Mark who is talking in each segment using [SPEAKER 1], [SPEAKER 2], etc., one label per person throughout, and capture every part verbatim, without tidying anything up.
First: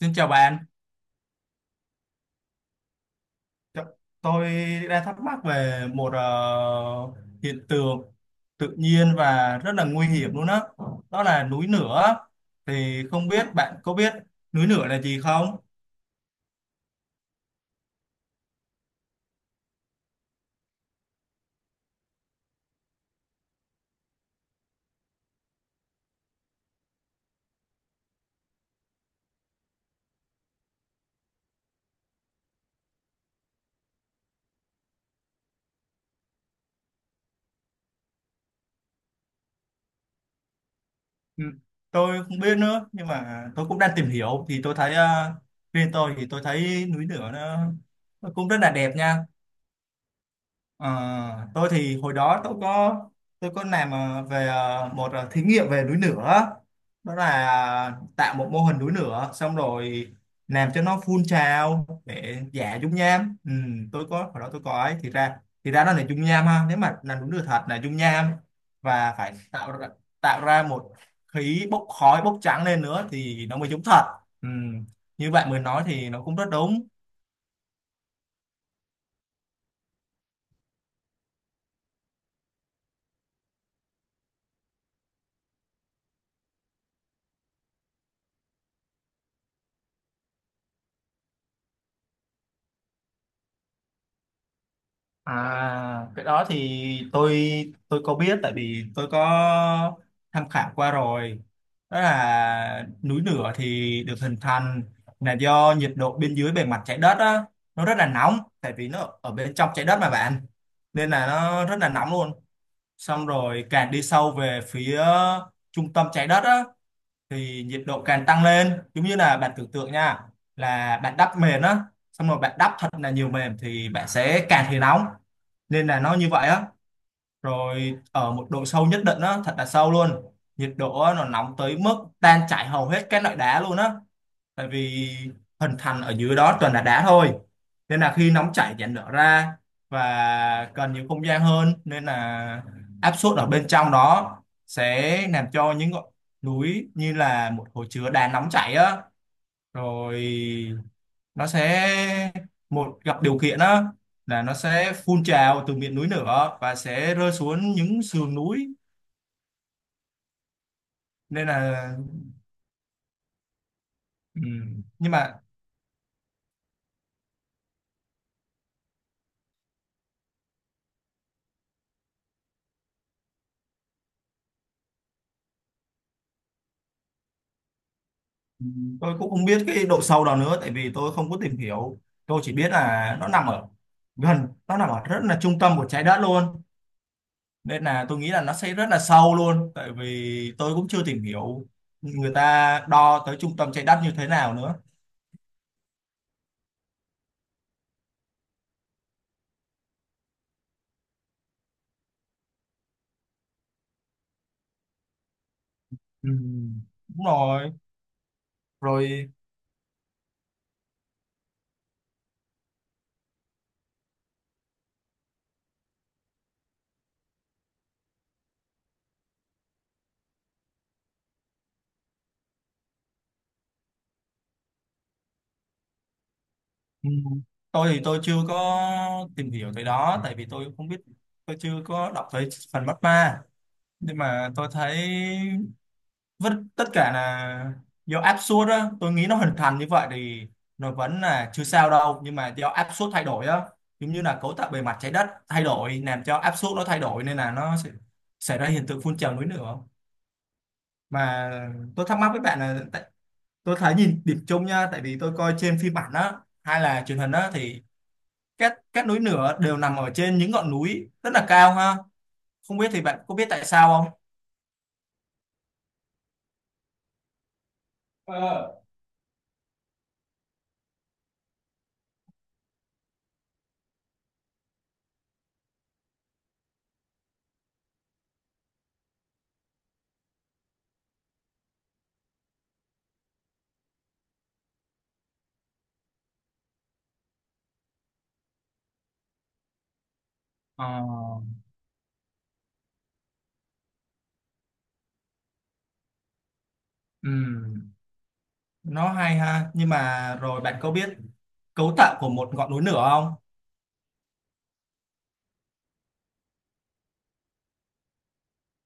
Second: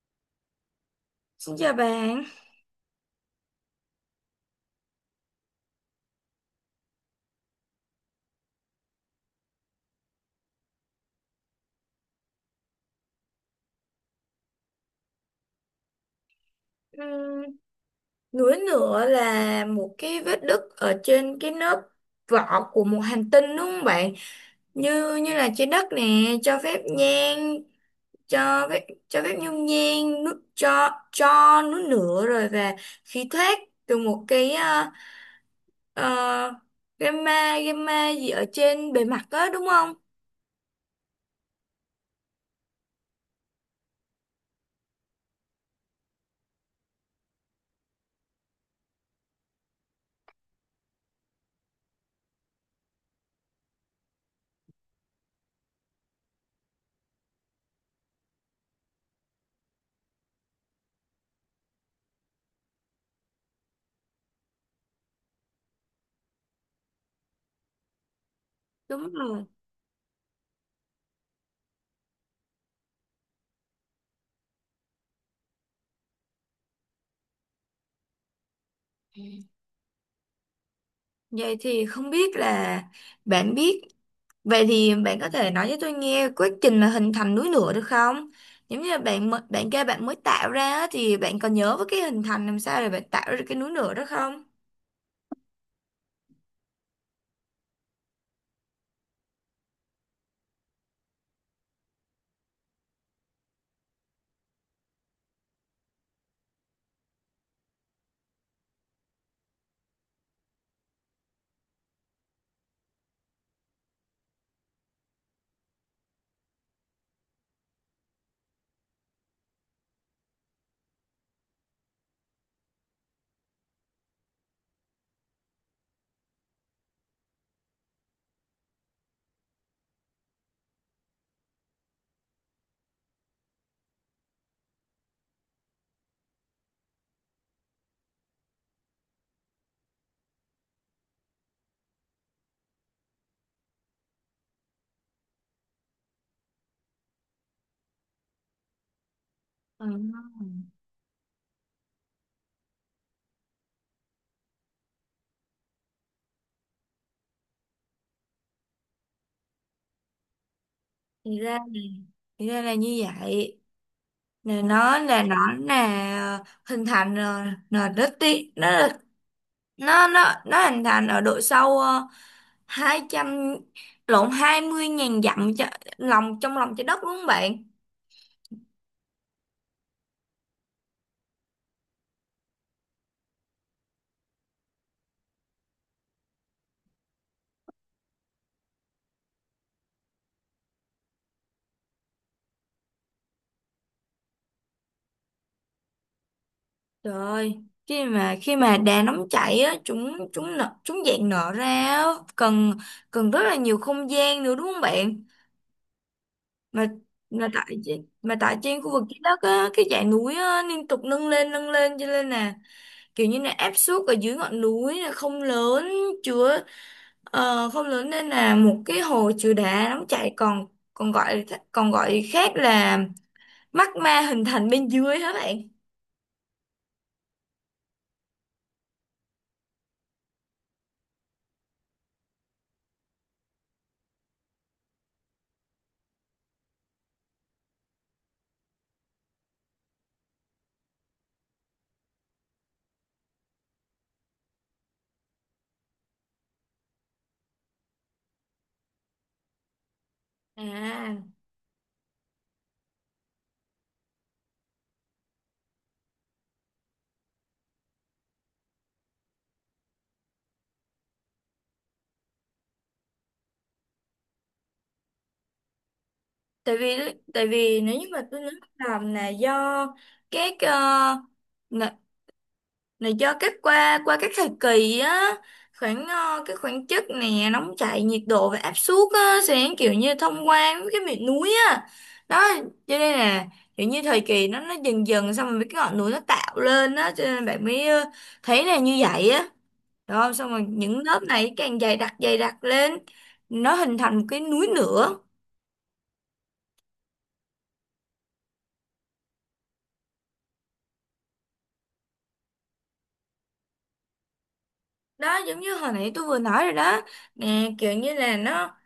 [SPEAKER 1] Xin chào bạn.
[SPEAKER 2] Xin chào bạn.
[SPEAKER 1] T- Tôi đang thắc mắc về một ờ, hiện tượng tự nhiên và rất là nguy hiểm luôn á. Đó. Đó là núi lửa. Thì không biết bạn có biết núi lửa là gì không?
[SPEAKER 2] Ừm, Núi lửa là một cái vết nứt ở trên cái lớp vỏ của một hành tinh, đúng không bạn? Như như là trái đất nè, cho phép nhang, cho phép cho phép nhung nhang, nước cho cho núi lửa rồi và khí thoát từ một cái ờ, ờ, gamma gamma gì ở trên bề mặt đó, đúng không?
[SPEAKER 1] Ừ, tôi không biết nữa, nhưng mà tôi cũng đang tìm hiểu thì tôi thấy ờ, riêng tôi thì tôi thấy núi lửa nó, nó cũng rất là đẹp nha. Ờ, tôi thì hồi đó tôi có tôi có làm ờ, về ờ, một ờ, thí nghiệm về núi lửa. Đó là ờ, tạo một mô hình núi lửa, xong rồi làm cho nó phun trào để giả dung nham. ừ, tôi có hồi đó tôi có ấy thì ra, thì ra nó là dung nham ha. Nếu mà là núi lửa thật là dung nham
[SPEAKER 2] Đúng
[SPEAKER 1] và phải
[SPEAKER 2] rồi.
[SPEAKER 1] tạo ra, tạo ra một khí bốc khói bốc trắng lên nữa thì nó mới giống thật. ừ. Như bạn mới nói thì nó cũng rất đúng.
[SPEAKER 2] Vậy thì không biết là bạn biết Vậy thì bạn có thể nói cho tôi nghe quá trình là hình thành núi lửa được không? Giống như là bạn mới- bạn kêu bạn mới tạo ra á, thì bạn còn nhớ với cái hình thành làm sao để bạn tạo ra cái núi lửa đó không?
[SPEAKER 1] À, cái đó thì tôi tôi có biết tại vì tôi có tham khảo qua rồi. Đó là núi lửa thì được hình thành là do nhiệt độ bên dưới bề mặt trái đất á, nó rất là nóng tại vì nó ở bên trong trái đất mà bạn. Nên là nó rất là nóng luôn. Xong rồi càng đi sâu về phía trung tâm trái đất á thì nhiệt độ càng tăng lên, giống như là bạn tưởng tượng nha, là bạn đắp mền á, xong rồi bạn đắp thật là nhiều mền thì bạn sẽ càng thấy nóng, nên là nó như vậy á. Rồi ở một độ sâu nhất định á, thật là sâu luôn, nhiệt độ á, nó nóng tới mức tan chảy hầu hết các loại đá luôn á, tại vì hình thành ở dưới đó toàn là đá thôi. Nên là khi nóng chảy dạn nở ra và cần nhiều không gian hơn, nên là áp suất ở bên trong đó sẽ làm cho những ngọn núi như là một hồ chứa đá nóng chảy á.
[SPEAKER 2] Ừ.
[SPEAKER 1] Rồi nó sẽ một gặp điều kiện á là nó sẽ phun trào từ miệng núi lửa và sẽ rơi xuống những sườn núi,
[SPEAKER 2] Thì
[SPEAKER 1] nên
[SPEAKER 2] ra,
[SPEAKER 1] là.
[SPEAKER 2] thì ra là như vậy.
[SPEAKER 1] Ừ.
[SPEAKER 2] Là nó
[SPEAKER 1] Nhưng
[SPEAKER 2] là nó
[SPEAKER 1] mà
[SPEAKER 2] là hình thành ờ, là đất đi nó là- nó nó nó hình thành ở độ sâu ờ, hai trăm lộn hai mươi ngàn dặm, cho, lòng trong lòng trái đất, đúng không bạn?
[SPEAKER 1] tôi cũng không biết cái độ sâu đó nữa tại vì tôi không có tìm hiểu. Tôi chỉ biết là nó nằm ở gần, nó nằm ở rất là trung tâm của trái đất luôn, nên là tôi nghĩ là nó sẽ rất là sâu luôn, tại vì tôi cũng chưa tìm hiểu người ta đo tới trung tâm trái đất như thế nào nữa.
[SPEAKER 2] Trời ơi, khi mà khi mà đà nóng chảy á, chúng chúng nở, chúng dạng nở ra á, cần cần rất là nhiều không gian nữa, đúng không bạn?
[SPEAKER 1] Ừ.
[SPEAKER 2] Mà
[SPEAKER 1] Đúng
[SPEAKER 2] mà
[SPEAKER 1] rồi.
[SPEAKER 2] tại trên- mà tại trên khu vực trái
[SPEAKER 1] Rồi.
[SPEAKER 2] đất á, cái dãy núi á liên tục nâng lên nâng lên, cho nên là kiểu như là áp suất ở dưới ngọn núi là không lớn, chứa ờ, không lớn, nên là một cái hồ chứa đá nóng chảy, còn còn gọi còn gọi khác là magma, hình thành bên dưới, hả bạn?
[SPEAKER 1] Ừ. Tôi thì tôi chưa có tìm hiểu tới đó tại vì tôi không biết, tôi chưa có đọc tới phần bắt ma. Nhưng mà tôi thấy vẫn tất cả là do áp suất á, tôi nghĩ nó hình thành như vậy thì nó vẫn là chưa sao đâu. Nhưng mà do áp suất thay đổi á, giống như là cấu tạo bề mặt trái đất thay đổi làm cho áp suất nó thay đổi, nên là nó sẽ xảy ra hiện tượng phun trào núi lửa.
[SPEAKER 2] À,
[SPEAKER 1] Mà tôi thắc mắc với bạn là tại, tôi thấy nhìn điểm chung nha, tại vì tôi coi trên phim ảnh á hay là truyền hình á, thì các các núi lửa đều nằm ở trên những ngọn núi rất là cao ha. Không biết thì bạn có biết tại sao không?
[SPEAKER 2] tại vì tại vì nếu như mà tôi nói,
[SPEAKER 1] Ờ.
[SPEAKER 2] làm là do các ờ, là, là do các qua qua các thời kỳ á, khoảng ờ, cái khoảng chất nè, nóng chảy, nhiệt độ và áp suất á, sẽ kiểu như thông qua với cái miệng núi á. Đó, cho nên là kiểu như thời kỳ, nó nó dần dần, xong rồi mấy cái ngọn núi nó tạo lên á, cho nên bạn mới ờ, thấy là như vậy á. Đó, xong rồi
[SPEAKER 1] Ờ.
[SPEAKER 2] những lớp này càng dày đặc dày đặc lên, nó hình thành một cái núi nữa.
[SPEAKER 1] Ừ. Nó hay ha. Nhưng mà rồi bạn có biết cấu tạo của một ngọn núi lửa không?
[SPEAKER 2] Đó, giống như hồi nãy tôi vừa nói rồi đó nè, kiểu như là nó,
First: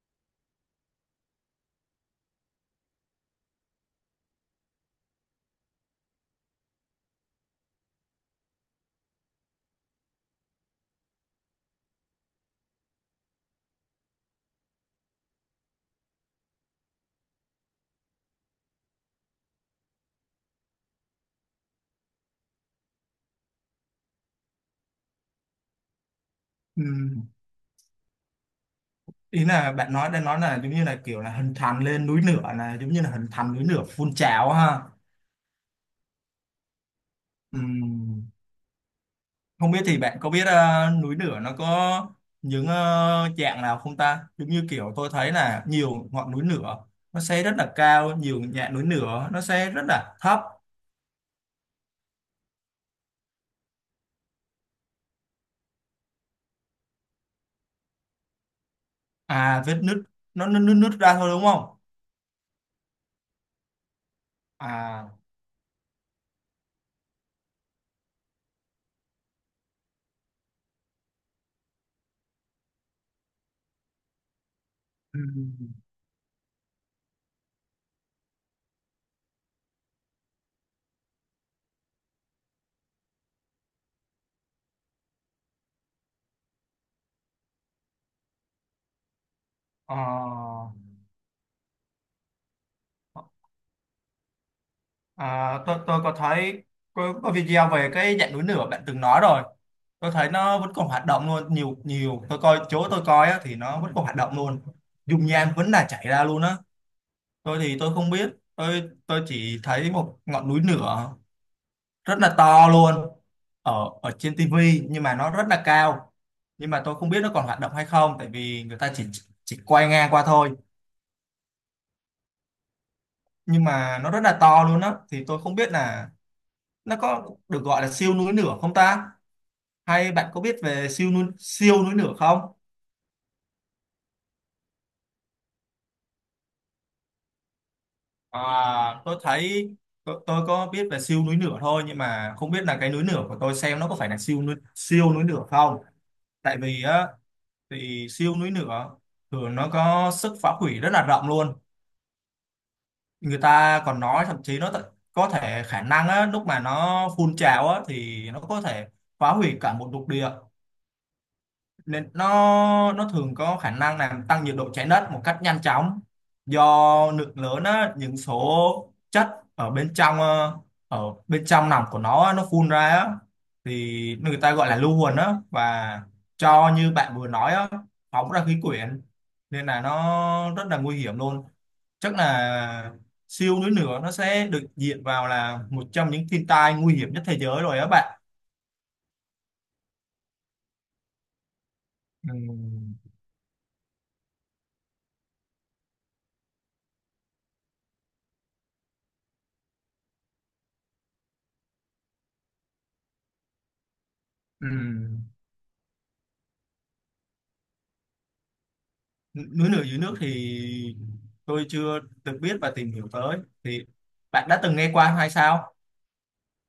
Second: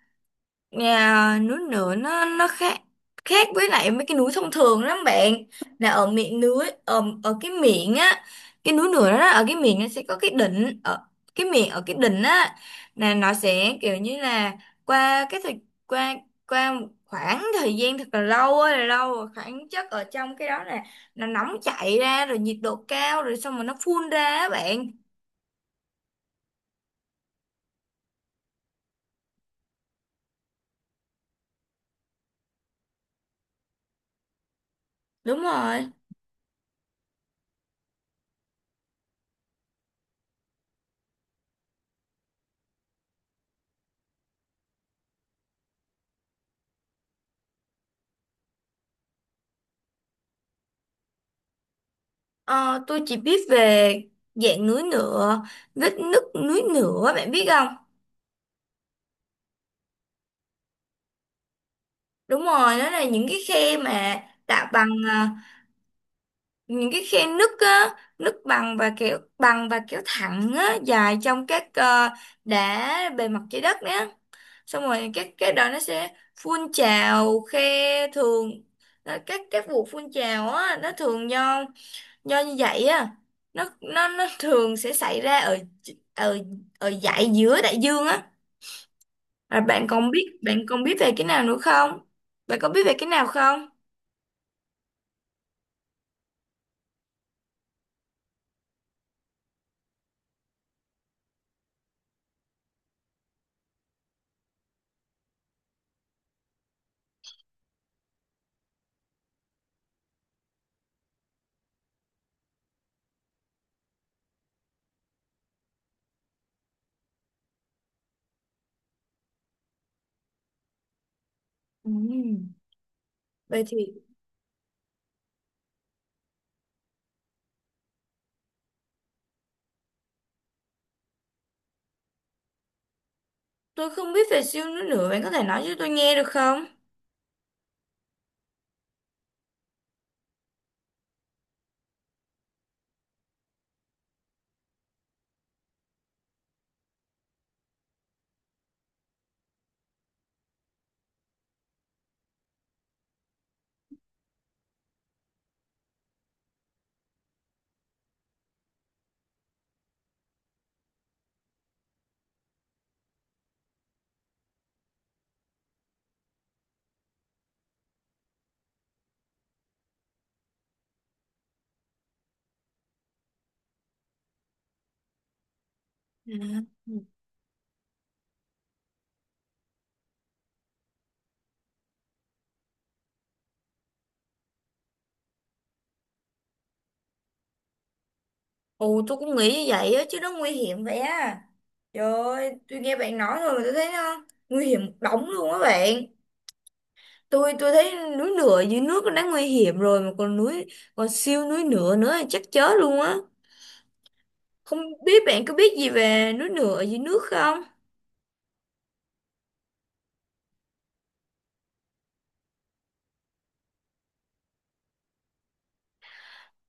[SPEAKER 2] nhà núi lửa nó nó khác khác với lại mấy cái núi thông thường lắm bạn. Là ở miệng núi, ở, ở cái miệng á, cái núi lửa đó, ở cái miệng nó sẽ có cái đỉnh, ở cái miệng, ở cái đỉnh á, là nó sẽ kiểu như là, qua cái thời qua qua một khoảng thời gian thật là lâu á, là lâu rồi, khoảng chất ở trong cái đó là nó nóng chảy ra rồi, nhiệt độ cao rồi, xong rồi nó phun ra á bạn.
[SPEAKER 1] Ừm, ý là bạn nói đang nói là giống như là kiểu là hình thành lên núi lửa là giống như là hình thành núi lửa phun trào ha.
[SPEAKER 2] Đúng rồi.
[SPEAKER 1] Ừm, không biết thì bạn có biết ờ, núi lửa nó có những ờ, dạng nào không ta, giống như kiểu tôi thấy là nhiều ngọn núi lửa nó sẽ rất là cao, nhiều dạng núi lửa nó sẽ rất là thấp.
[SPEAKER 2] Ờ, tôi chỉ biết về dạng núi lửa vết nứt, núi lửa, bạn biết không?
[SPEAKER 1] À, vết nứt, nó nứt nứt nứt ra thôi đúng không?
[SPEAKER 2] Đúng rồi, đó là những cái khe mà tạo bằng
[SPEAKER 1] À.
[SPEAKER 2] à, những cái khe nứt á, nứt bằng và kéo bằng và kéo thẳng á, dài trong các ờ, đá bề mặt trái đất á. Xong rồi các cái đó nó
[SPEAKER 1] ừm,
[SPEAKER 2] sẽ phun trào khe thường, ờ, các các vụ phun trào á, nó thường do do như vậy á, nó nó nó thường sẽ xảy ra ở, ở ở dải giữa đại dương á. Và bạn
[SPEAKER 1] ờ,
[SPEAKER 2] còn biết bạn còn biết về cái nào nữa không, bạn có biết về cái nào không?
[SPEAKER 1] À, tôi tôi có thấy có, có video về cái dạng núi lửa bạn từng nói rồi. Tôi thấy nó vẫn còn hoạt động luôn, nhiều nhiều. Tôi coi chỗ tôi coi á, thì nó vẫn còn hoạt động luôn. Dung nham vẫn là chảy ra luôn á. Tôi thì tôi không biết. Tôi tôi chỉ thấy một ngọn núi lửa rất là to luôn ở ở trên tivi nhưng mà nó rất là cao. Nhưng mà tôi không biết nó còn hoạt động hay không tại vì người ta chỉ chỉ quay ngang qua thôi.
[SPEAKER 2] Ừ. Vậy
[SPEAKER 1] Nhưng mà
[SPEAKER 2] thì
[SPEAKER 1] nó rất là to luôn á, thì tôi không biết là nó có được gọi là siêu núi lửa không ta? Hay bạn có biết về siêu núi, siêu núi lửa không?
[SPEAKER 2] tôi không biết về siêu nữa nữa, bạn có thể nói cho tôi nghe được không?
[SPEAKER 1] À, tôi thấy tôi, tôi có biết về siêu núi lửa thôi, nhưng mà không biết là cái núi lửa của tôi xem nó có phải là siêu núi siêu núi lửa không? Tại vì á thì siêu núi lửa thường nó có sức phá hủy rất là rộng luôn. Người ta còn nói thậm chí nó th- có thể khả năng á lúc mà nó phun trào á thì nó có thể phá hủy cả một lục địa. Nên nó nó thường có khả năng làm tăng nhiệt độ trái đất một cách nhanh chóng, do lượng lớn á, những số chất ở bên trong ờ, ở bên trong nòng của nó á, nó phun ra á, thì người ta gọi là lưu huỳnh á, và cho
[SPEAKER 2] À.
[SPEAKER 1] như bạn vừa nói á, phóng ra khí quyển, nên là nó rất là nguy hiểm luôn. Chắc là siêu núi lửa nó sẽ được diện vào là một trong những thiên tai nguy hiểm nhất thế giới rồi á bạn.
[SPEAKER 2] Ồ, tôi cũng nghĩ như vậy á, chứ nó nguy hiểm vậy á. Trời ơi, tôi
[SPEAKER 1] Ừm.
[SPEAKER 2] nghe bạn nói rồi mà tôi thấy nó nguy hiểm đóng luôn á bạn. Tôi tôi thấy núi lửa dưới nước nó đã nguy hiểm rồi, mà còn núi còn siêu núi lửa nữa thì chắc chết luôn á. Không biết
[SPEAKER 1] Ừm.
[SPEAKER 2] bạn có biết gì về núi lửa dưới nước không?
[SPEAKER 1] Núi lửa dưới nước thì tôi chưa được biết và tìm hiểu tới, thì bạn đã từng nghe qua hay sao?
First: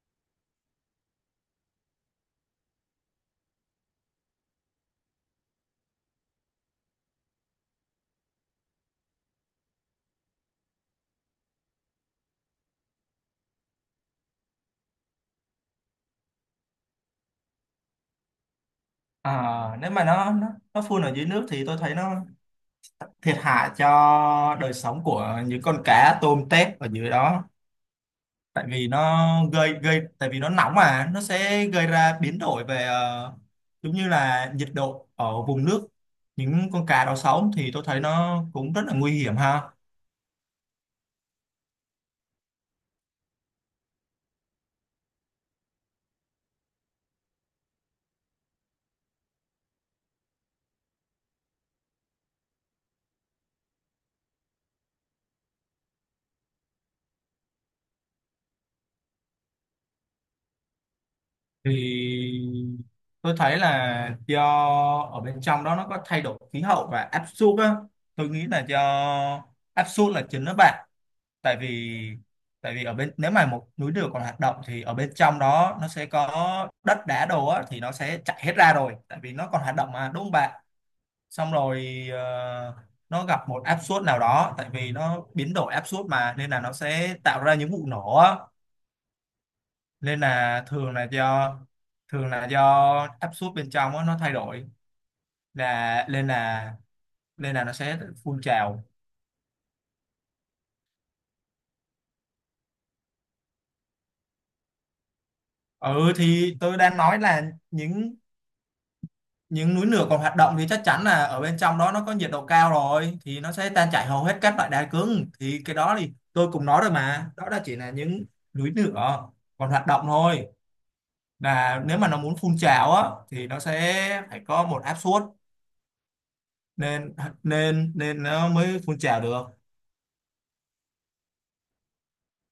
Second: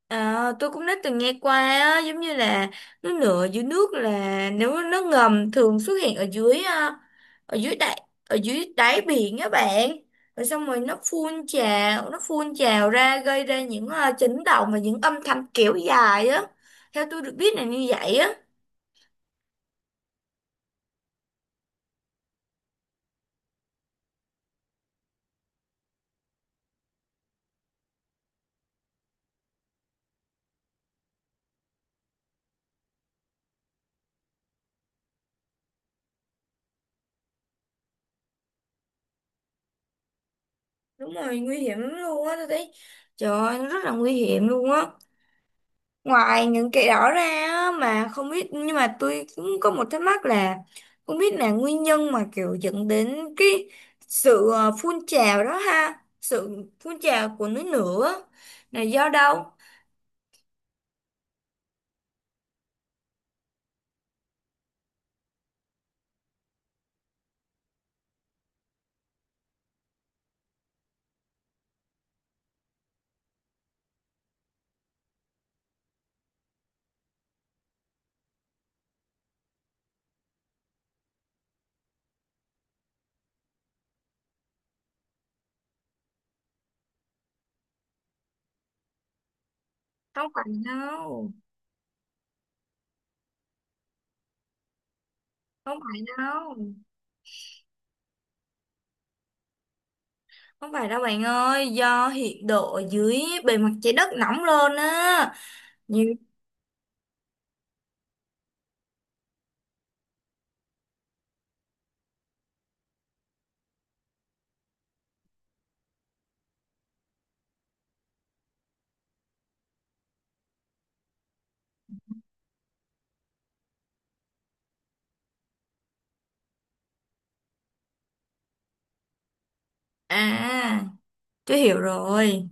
[SPEAKER 2] À, tôi cũng đã từng nghe qua á. Giống như là núi lửa dưới nước là nếu nó ngầm, thường xuất hiện ở dưới à, ở dưới đáy ở dưới đáy biển á bạn. Rồi xong rồi nó phun trào nó phun trào ra, gây ra những à, chấn động và những âm thanh kéo dài á. Theo tôi được biết là như vậy á.
[SPEAKER 1] À, nếu mà nó nó nó phun ở dưới nước thì tôi thấy nó thiệt hại cho đời sống của những con cá tôm tép ở dưới đó. Tại vì nó gây gây tại vì nó nóng mà nó sẽ gây ra biến đổi về ờ, giống như là nhiệt độ ở vùng nước những con cá đó sống, thì tôi thấy nó cũng rất là nguy hiểm ha.
[SPEAKER 2] Đúng rồi, nguy hiểm lắm luôn á, tôi thấy. Trời ơi, nó rất là nguy hiểm luôn á. Ngoài những cái đó ra á, mà không biết, nhưng mà tôi cũng có một thắc mắc là không biết là nguyên nhân mà kiểu dẫn đến cái sự ờ, phun trào đó ha, sự phun trào của núi lửa là do đâu?
[SPEAKER 1] Thì tôi thấy là do ở bên trong đó nó có thay đổi khí hậu và áp suất á, tôi nghĩ là do áp suất là chính đó bạn. Tại vì tại vì ở bên, nếu mà một núi lửa còn hoạt động thì ở bên trong đó nó sẽ có đất đá đồ á, thì nó sẽ chảy hết ra rồi, tại vì nó còn hoạt động mà, đúng không bạn? Xong rồi ờ, nó gặp một áp suất nào đó, tại vì nó biến đổi áp suất mà nên là nó sẽ tạo ra những vụ nổ á, nên
[SPEAKER 2] Không phải
[SPEAKER 1] là thường là
[SPEAKER 2] đâu,
[SPEAKER 1] do thường là do áp suất bên trong á, nó thay đổi
[SPEAKER 2] không phải
[SPEAKER 1] là, nên
[SPEAKER 2] đâu,
[SPEAKER 1] là nên là nó sẽ phun trào.
[SPEAKER 2] không phải đâu bạn ơi, do nhiệt độ ở dưới bề mặt trái đất nóng lên á. Như...
[SPEAKER 1] Ừ thì tôi đang nói là những những núi lửa còn hoạt động thì chắc chắn là ở bên trong đó nó có nhiệt độ cao rồi, thì nó sẽ tan chảy hầu hết các loại đá cứng. Thì cái đó thì tôi cũng nói rồi, mà đó là chỉ là những núi lửa còn hoạt động thôi, là nếu mà nó muốn phun trào á thì nó sẽ phải có một áp suất, nên nên nên nó mới phun trào được.
[SPEAKER 2] À, tôi hiểu rồi.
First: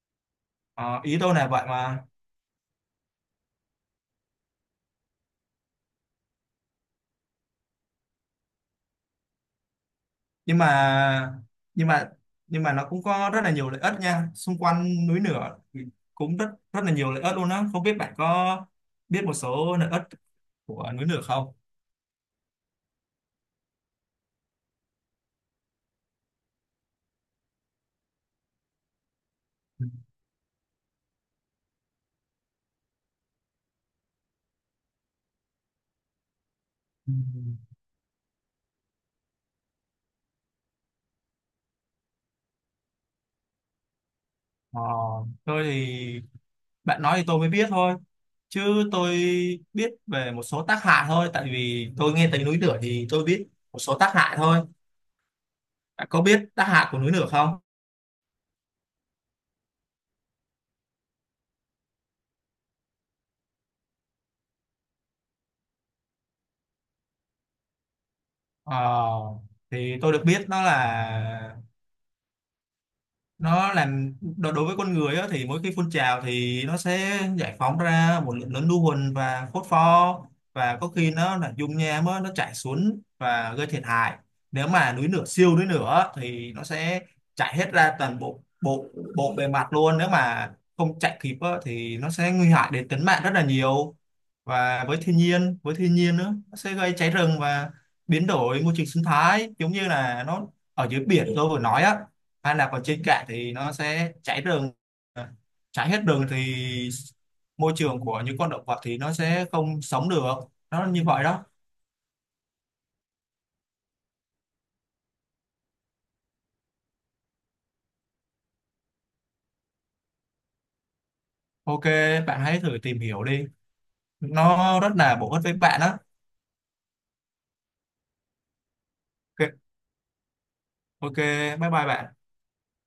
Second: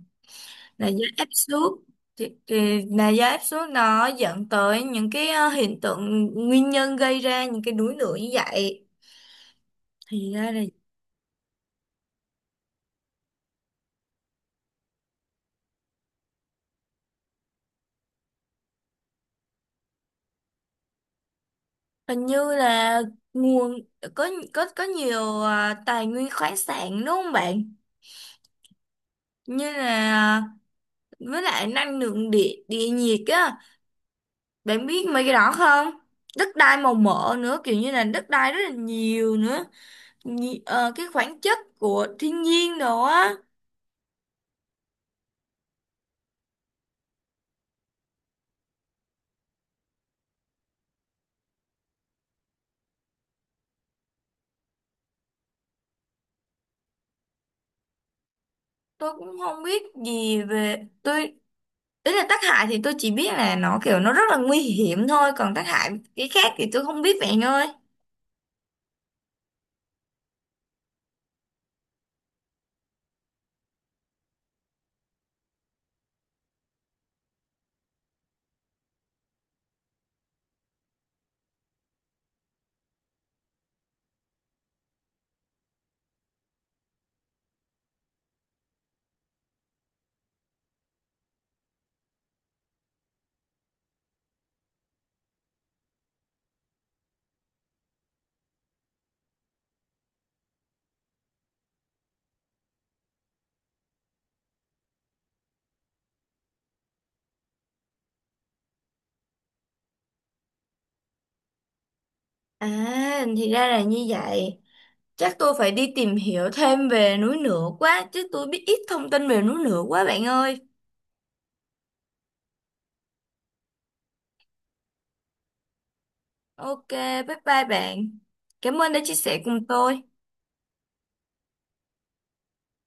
[SPEAKER 2] Là
[SPEAKER 1] Ờ,
[SPEAKER 2] do
[SPEAKER 1] ý
[SPEAKER 2] áp
[SPEAKER 1] tôi là
[SPEAKER 2] suất.
[SPEAKER 1] vậy mà.
[SPEAKER 2] thì, thì là do áp suất nó dẫn tới những cái ờ, hiện tượng, nguyên nhân gây ra những cái đuối nước như vậy. Thì ra
[SPEAKER 1] nhưng
[SPEAKER 2] là,
[SPEAKER 1] mà nhưng mà nhưng mà nó cũng có rất là nhiều lợi ích nha, xung quanh núi lửa cũng rất, rất là nhiều lợi ích luôn á. Không biết bạn có biết một số lợi ích của núi lửa không?
[SPEAKER 2] hình như là nguồn, có có có nhiều ờ, tài nguyên khoáng sản, đúng không bạn? Như là, với lại năng lượng địa địa nhiệt á, bạn biết mấy cái đó không? Đất đai màu
[SPEAKER 1] Ừ.
[SPEAKER 2] mỡ nữa, kiểu như là đất đai rất là nhiều nữa. Nhi- ờ, cái khoáng chất của thiên nhiên đồ á.
[SPEAKER 1] Ờ, tôi thì bạn nói thì tôi mới biết thôi, chứ tôi biết về một số tác hại thôi, tại vì tôi nghe tới núi lửa thì tôi biết một số tác hại thôi. Bạn có biết tác hại của núi lửa không?
[SPEAKER 2] Tôi cũng không biết gì về tôi Ý là tác hại thì tôi chỉ biết là nó kiểu nó rất là nguy hiểm thôi, còn tác hại cái khác thì tôi không biết vậy anh ơi.
[SPEAKER 1] Ờ, thì tôi được biết nó là nó làm đo- đối với con người á, thì mỗi khi phun trào thì nó sẽ giải phóng ra một lượng lớn lưu huỳnh và phốt pho. Và có khi nó là dung nham á, nó chảy xuống và gây thiệt hại. Nếu mà núi lửa siêu núi lửa thì nó sẽ chảy hết ra toàn bộ bộ bộ bề mặt luôn, nếu mà không chạy kịp á, thì nó sẽ nguy hại đến tính mạng rất là nhiều. Và với thiên nhiên, với thiên nhiên nữa, nó sẽ gây cháy rừng và biến đổi môi trường sinh thái, giống như là nó ở dưới biển tôi vừa nói á, anh đạp vào trên cạn thì nó sẽ cháy rừng. À, cháy hết rừng thì môi trường của những con động vật thì nó sẽ không sống được. Nó như vậy đó.
[SPEAKER 2] À, thì ra là như vậy. Chắc tôi phải đi tìm hiểu thêm về núi lửa quá, chứ tôi biết ít thông tin về núi lửa quá bạn ơi.
[SPEAKER 1] Ok, bạn hãy thử tìm hiểu đi, nó rất là bổ ích với bạn đó.
[SPEAKER 2] OK, bye bye bạn, cảm ơn đã chia sẻ
[SPEAKER 1] Ok,
[SPEAKER 2] cùng tôi.
[SPEAKER 1] ok, bye bye bạn.